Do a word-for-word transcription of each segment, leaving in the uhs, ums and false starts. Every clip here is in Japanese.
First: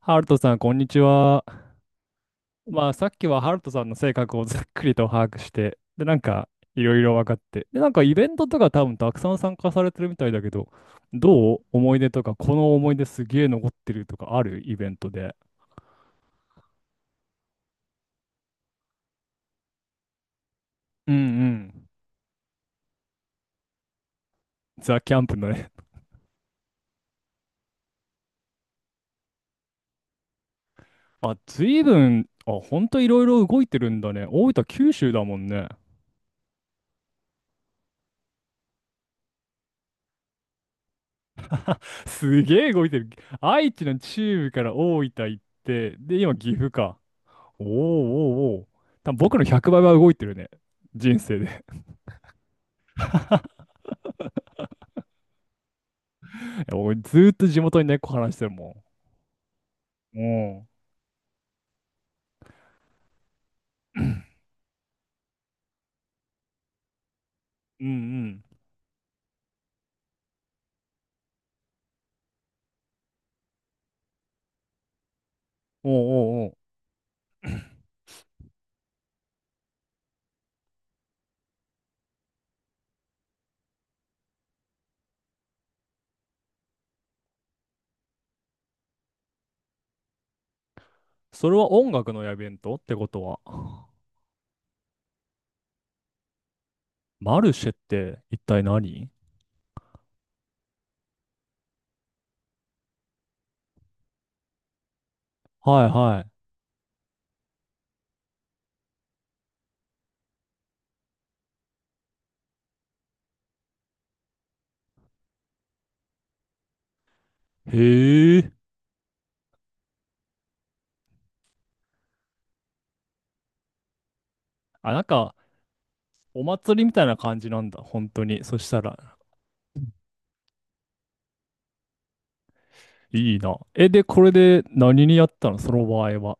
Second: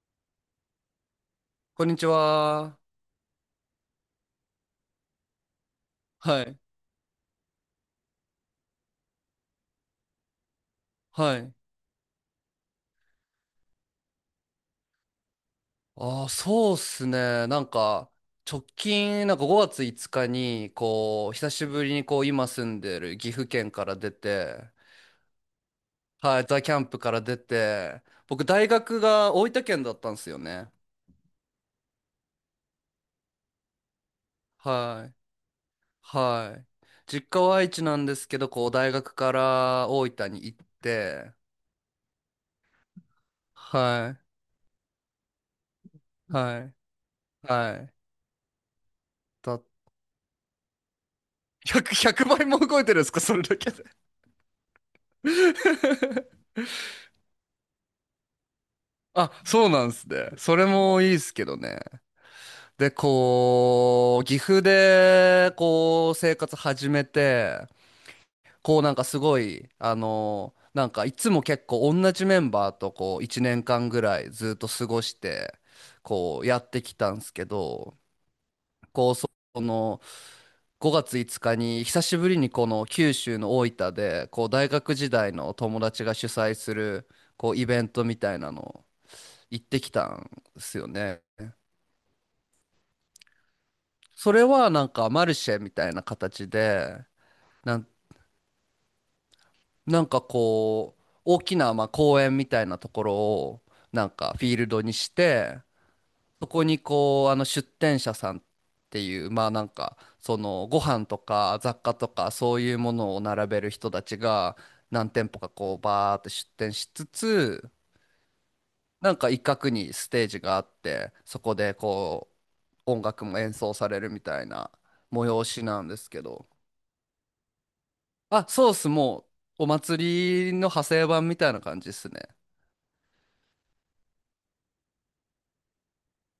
ハルトさん、こんにちは。こんにちは。まあ、さっきはハルトさんの性格をざっくりと把握して、で、なんはか、い。いろいろ分かって、で、なんか、イベントとか多分たくさん参加されてるみたいだけど、はい。どう思い出とか、この思い出すげえ残ってるとかあるイベントで。ああ、そうっすね。なんか、直近、なんかごがついつかに、うんうこう、久しぶん。りに、こう、今住んでる岐阜県から出て、ザ・キャンプのね。はい、ザ・キャンプから出て、僕、大学が大分県だったんですよね。あ、ずいぶん、あ、ほんといろいろ動いてるんだね。大分、九は州い。だもんね。はい。実家は愛知なんですけど、こう、大学から大分に行って、すげえ動いてる。愛知のは中部から大分行って、で、い。今、岐は阜い。か。おーはい。おーおー。多分僕のだ、ひゃくばいは動いてるね。人生で。ひゃく、ひゃくばいも動いてるんですか、それだけで。い や俺ずーっと地元に猫話してるもあ、そうなんすね。ん。そおれうもいいっすけどね。で、こう、岐阜で、こう、生活始めて、うんうん。こう、なんかすごい、あの、なんかいつも結構同じメンバーと、こう、いちねんかんぐらいずっと過ごして、おうこおうう、おう。やってきたんすけど、こう、そその、ごがついつかに、久しぶりにこの九州の大分で、こう、大学時代の友達が主催する、こう、イベントみたいなの、行ってきたんですよね。それは音楽のイベントってことは。それはなんかマルシェみたいな形で、マルシェっなん、て一体何。なんかこう、大きなまあ公園みたいなところをなんかフィールドにして、はいはそこにこう、あの出店者さんっていう、まあなんか、そのご飯とか雑貨とかそういうものを並べる人たちが何店舗かこうバーって出店しつつ、い。へえ。なんか一角にステージがあって、そこでこう、音楽も演奏されるみたいなあ、なんか、催しなんですけおど。祭りみたいな感じなんだ。本当に。あ、そしそうったす。ら、もう、お祭りの派生版みたいな感じですね。いいな。え、で、これで何にやったのその場合は。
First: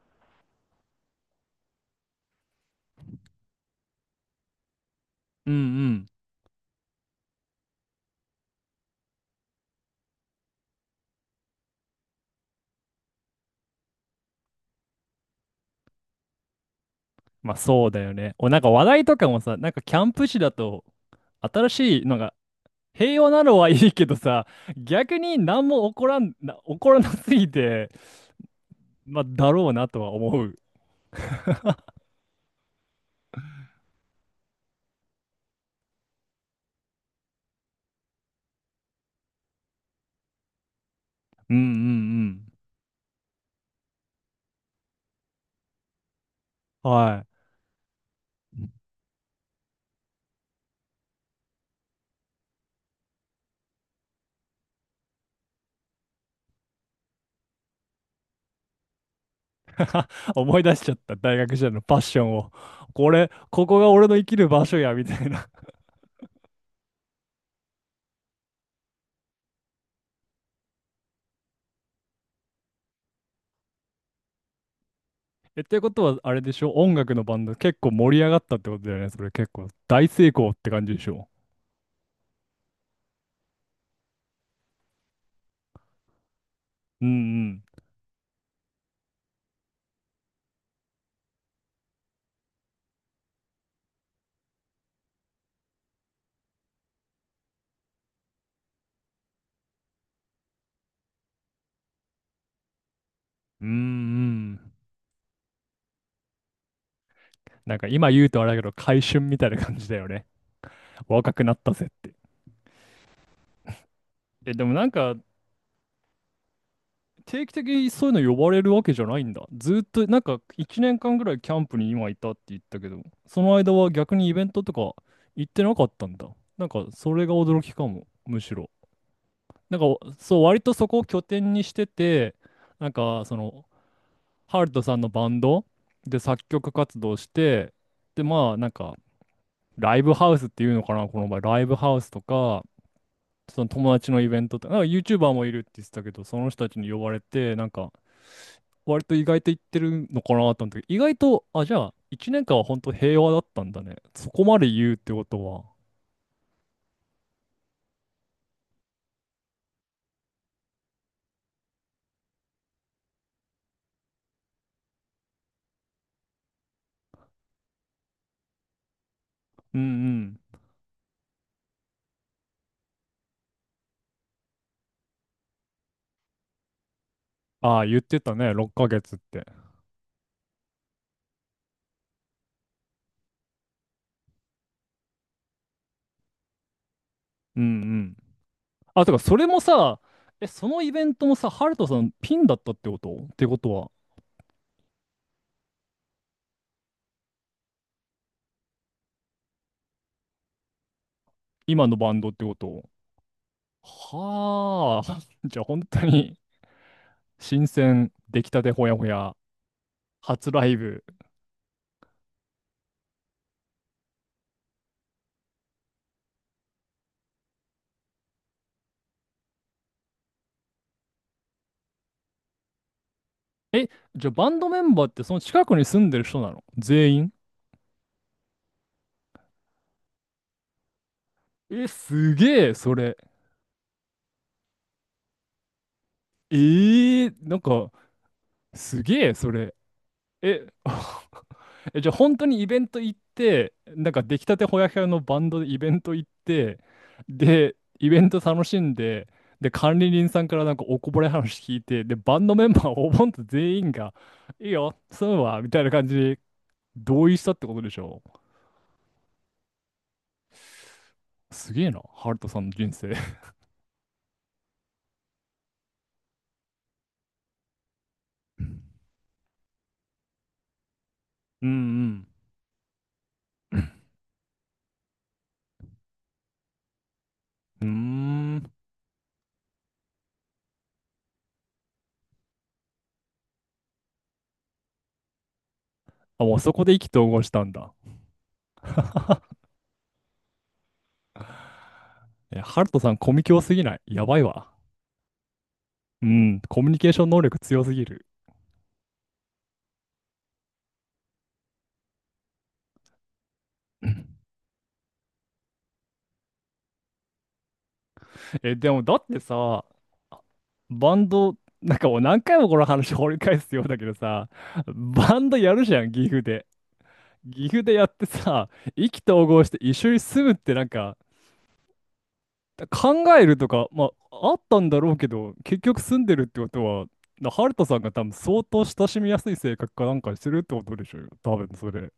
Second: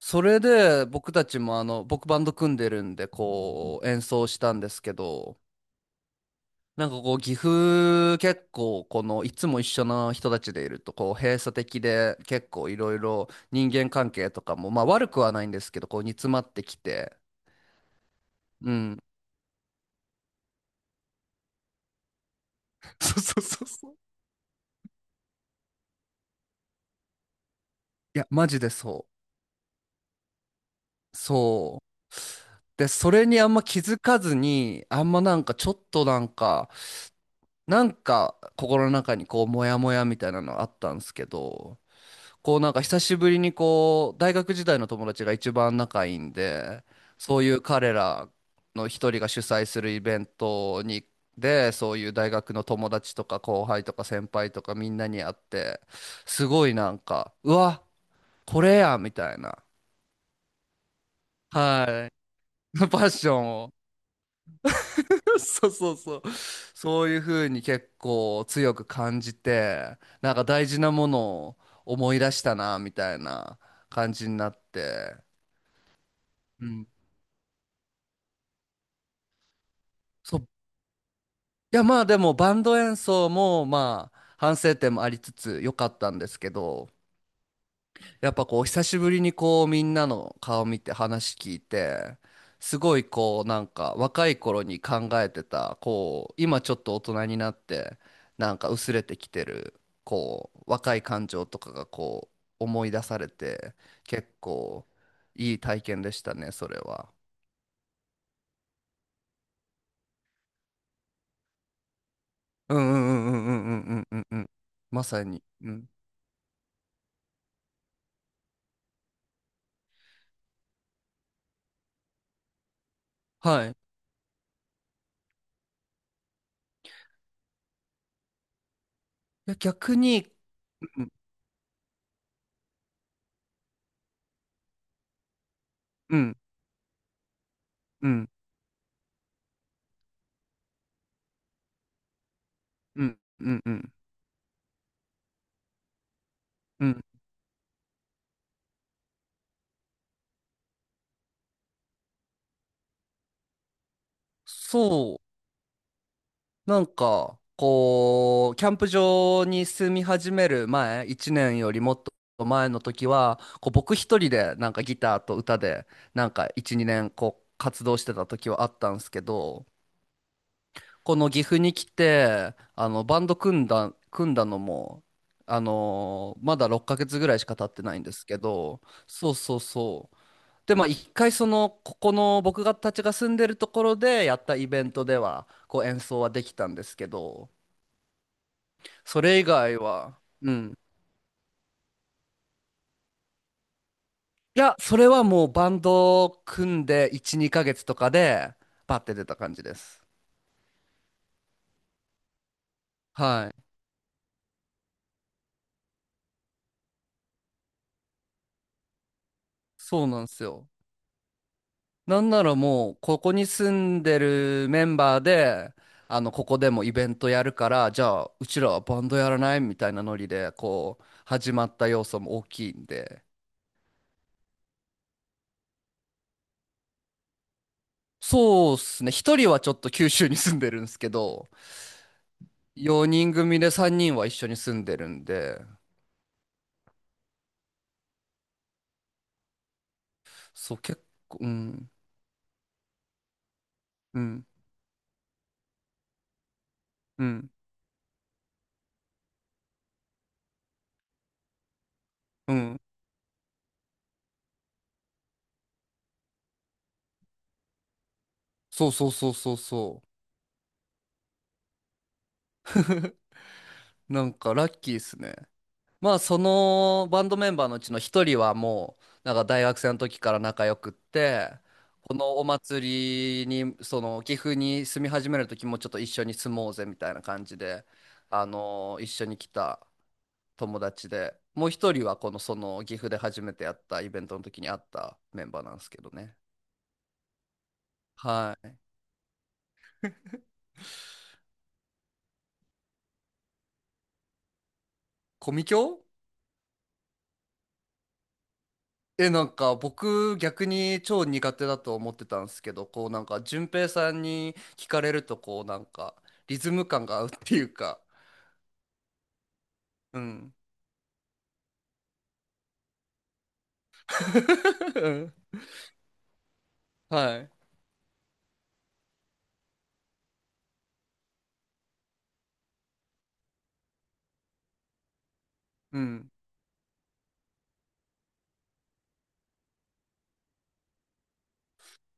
それで、僕たちもあの、僕バンド組んでるんで、こう、演奏したんですけど、うんうん。なんかこう、岐阜結構、この、いつも一緒の人たちでいると、こう、閉鎖的で、結構いろいろ人間関係とかも、まあ悪くはないんですけど、こう、煮詰まってきて、まあそうだよね。お、なんかう話ん。題とかもさ、なんかキャンプ地だと、新しいのが そう平和そうなのそうはいそいう。けどさ、逆に何も起こらん、な、起こらなすぎて、いや、マジでそまあ、だろうなとは思う。う。そう。で、それにあんま気づかずに、あんまなんかちょっとなんか、なんか心の中にこうモヤモヤみたいなのあったんですけうんうど、んこうなんか久しぶりにこう大学時代の友達が一番仲いいんで、うん。はそい。ういう彼らの一人が主催するイベントに、で、そういう大学の友達とか後輩とか先輩とかみんなに会って、すごいなんか、うわ、これやみたいな、思い出しちゃった、大学時代のパッはションを。い、パッこシれ、ョンこを。こが俺の生きる場所や、みたい な。そうそうそう。そういうふうに結構強く感じて、なんか大事なものを思い出したな、みたいな感じになって。え、ってことは、あれでしうょん。音楽のバンド結構盛り上がったってことだよね。それ結構大成そう。功って感じでしょ。いや、まあでもバンド演奏もまあ反省点もありつつ良かったんですけど、うんうん。やっぱこう久しぶりにこうみんなの顔見て話聞いて、すごいこうなんか若い頃に考えてた、こう今ちょっと大人になってなんか薄れてきてるこう若い感情とかがこう思い出されうんうて、結ん。構いい体験でしたねそれは。なんか今言うとあれだけど、回春みたいな感じだよね。若くなったぜって。うんうんうんうんうんうんうんうんうん、え、でもなんまか、さに。うん、定期的にそういうの呼ばれるわけじゃないんだ。ずーっと、なんかいちねんかんぐらいキャンプに今いたって言ったけど、そのは間い。はい逆にイベントとか行ってなかったんだ。なんかそれが驚きかも、むしろ。やなんか逆に、そう、割とそこうをん拠点にしてて、なんかその、ハルトさんのバンドうでん作曲活動して、うで、んまあなんか、ライブハウスっていうのかな、この場合、ライブハウスとか、うんうそんのうんう友ん達のイベントとか、なんか YouTuber もいるって言ってたけど、その人たちうに呼ん、ばれて、なんか、割と意外と言ってるのかなと思ったけど、意外と、あ、じゃあ、いちねんかんは本当平和だったんだね。そこまで言うってそう、ことは。なんか、こう、キャンプ場に住み始める前、いちねんよりもっと前の時は、こう僕一人でなんかギターと歌で、なんかいち、にねんこう活動してた時はあったんですけど、うんうん。この岐阜に来て、あの、バンド組んだ、組んだ、のも、あのーまだろっかげつぐらいしか経っあてあ、な言いっんでてすたけね、6ど、ヶ月っそうて。そうそう。で、まあ一回その、ここの僕がたちが住んでるところでやったイベントでは、こう演奏はできたんですけど、うんうん。あ、てか、そそれ以れも外さ、は、え、うそん。のイベントもさ、ハルトさんピンだったってことってことは、いや、それはもうバンドを組んでいち、にかげつとかで、バッて出た感じです。今のバンドってことはい。は。あ、じゃあ本当に新鮮、出来たてほやほや、そうなんです初ラよ。イブ。なんならもう、ここに住んでるメンバーで、あの、ここでもイベントやるから、じゃあ、うちらはバンドやらないみたいなノリで、こう、始まった要素も大きいんで。え、じゃあバンドメンバーってその近くに住んでる人なの全員。そうっすね。一人はちょっと九州に住んでるんですけど、え、すげえ、それ。よにん組でさんにんは一緒に住んでるんで、ええなんか、すげえ、それ。え、そう、結 構、うん。え、じゃあ本当にイベント行って、なんうか出来んたてほやほやのバンドでイベント行って、うん。で、イベント楽しんで、で、管理人さんからなんかおこぼれ話聞いて、で、バンうドメンん。バーおぼんと全員が、いいよ、そうは、みたいな感じで同意したってことでしょ。そうそうそうそうそう。すげえな、ハルトさんの人生。なんかラッキーですね。まあそのバンドメンバーのうちの一人はうんもうなんか大学生の時から仲良くって、うこん。のお祭りにその岐阜に住み始める時もちょっと一緒に住もうぜみたいな感じうで、ーあん。の一緒に来た友達で、もう一人はこのその岐阜で初めてやったイベントの時に会ったメンバーなんですけどね。あ、もうそこで意気投合したんだ。はい。え、ハルトさん、コミュ強すぎない。やばいわ。コミケ、うん、コミュニケーション能力強すぎる。え、なんか僕逆に超苦手だと思ってたんですけど、こうなんか順平さん に聞かれるとこうなんかリズム感が合うっていうか、え、でもだってさ、うん。バンド、なんかもう何回もこの話掘り返すようだけどさ、うバンん、ドやるじゃん、岐阜で。はい。岐阜でやってさ、意気投合して一緒に住むってなんか、考えるとか、まあ、あったんだろうけど、結う局住んん。でるってことは、なハルトさんが多分相当親しみやすい性格かなんかしてるってことでしょうよ、多分それ。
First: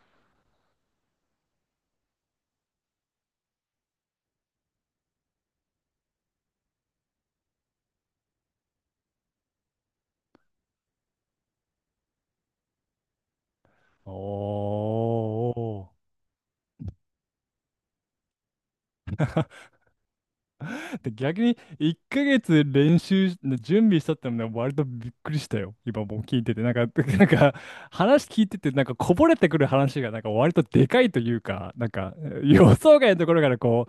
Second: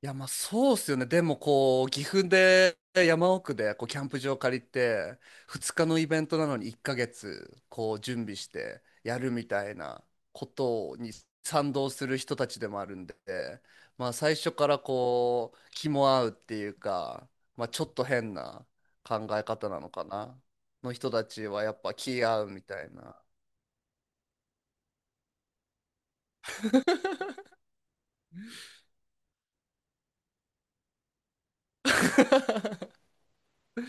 いや、まあそうっすよね。でもこう、岐阜で山奥でこうキャンプ場借りて、ふつかのイベントなのにいっかげつこう準備してやるみたいなことに賛同する人たちでもあるんで、まおあ最初からこう、気ー。も合うっていうか、まあちょっと変な考え方なのかな、ので、人た逆ちにはやっぱ1気ヶ合うみ月たい練な。習し、準備したってのはね割とびっくりしたよ。今もう聞いてて。なんか、なんか話聞いてて、なんかこぼれてくる話がなんか割とでかいというか、なんかえー 予 想外のところからこ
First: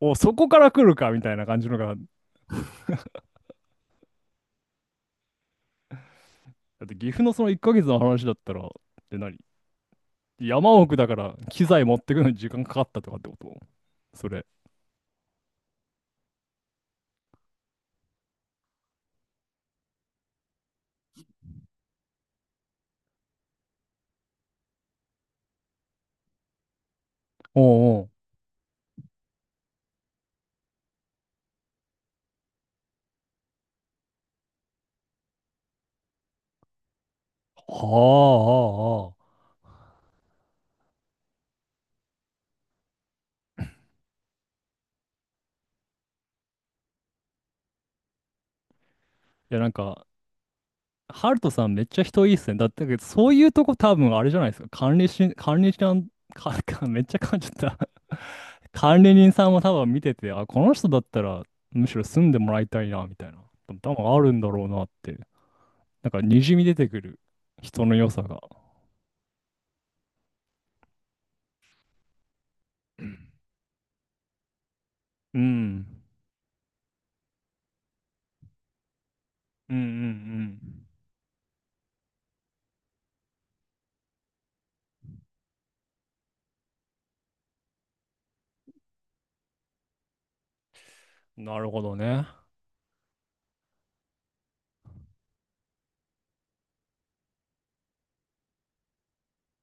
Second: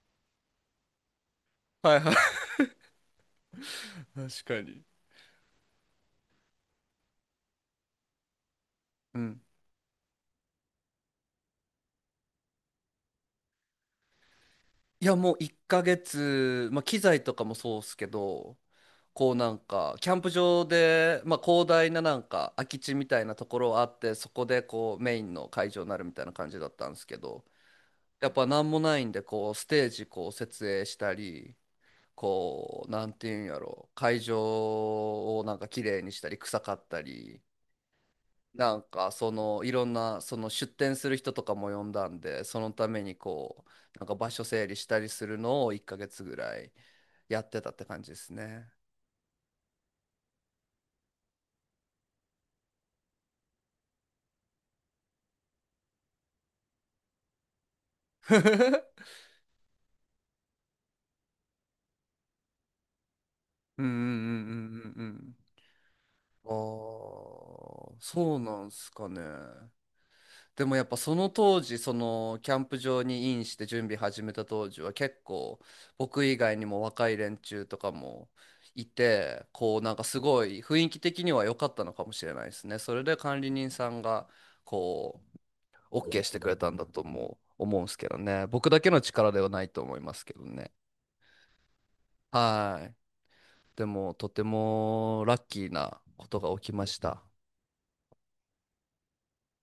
う、お、そこから来るかみたいな感じのが。はいはい。確かに。だって岐阜のそのいっかげつの話だったら、でう何ん。山奥だから機材持ってくのに時間かかったとかってことそれ。いや、もういっかげつ、まあ、機材とかもそうっすけど、こうなんかキャンプ場で、まあ、広大ななんか空き地みたいなところあって、そこでこうメインの会場になるみたいな感じだったんですけど、おうおう。やっぱ何もないんでこうステージこう設営したり、こうなんていうんやろ、会場をなんか綺麗にしたり臭かったり、はなんかあ、ああ、あそあ。のいろんなその出店する人とかも呼んだんで、そのためにこうなんか場所整理したりするのをいっかげつぐらいやってたって感じですね。いやなんか、ハルトさんめっちゃ人いいっすね。だってそういうとこ多分あれじゃないですか。管理し、管理しなん、か、かめっちゃ噛んじゃった 管 理人さんも多分見てて、あ、この人だったらむしろ住んでもらいたいな、みたいな。うんうん多う分あるんだろうなっんうんうんうて。ん。なんかああ、滲み出てくる人の良さそが。うなんすかね。でもやっぱその当時、そのキャンプ場にインして準備始めた当時は結う構、ん。僕以外にも若い連中とかもいて、うんこううんうなんかすごい雰ん。囲気的には良かったのかもしれないですね。それで管理人さんがこう オーケー してくれたんだとも思うんすけどね。僕だけの力ではないと思いますけどね。なるほどね。はい。でもとてもラッキーなことが起きました。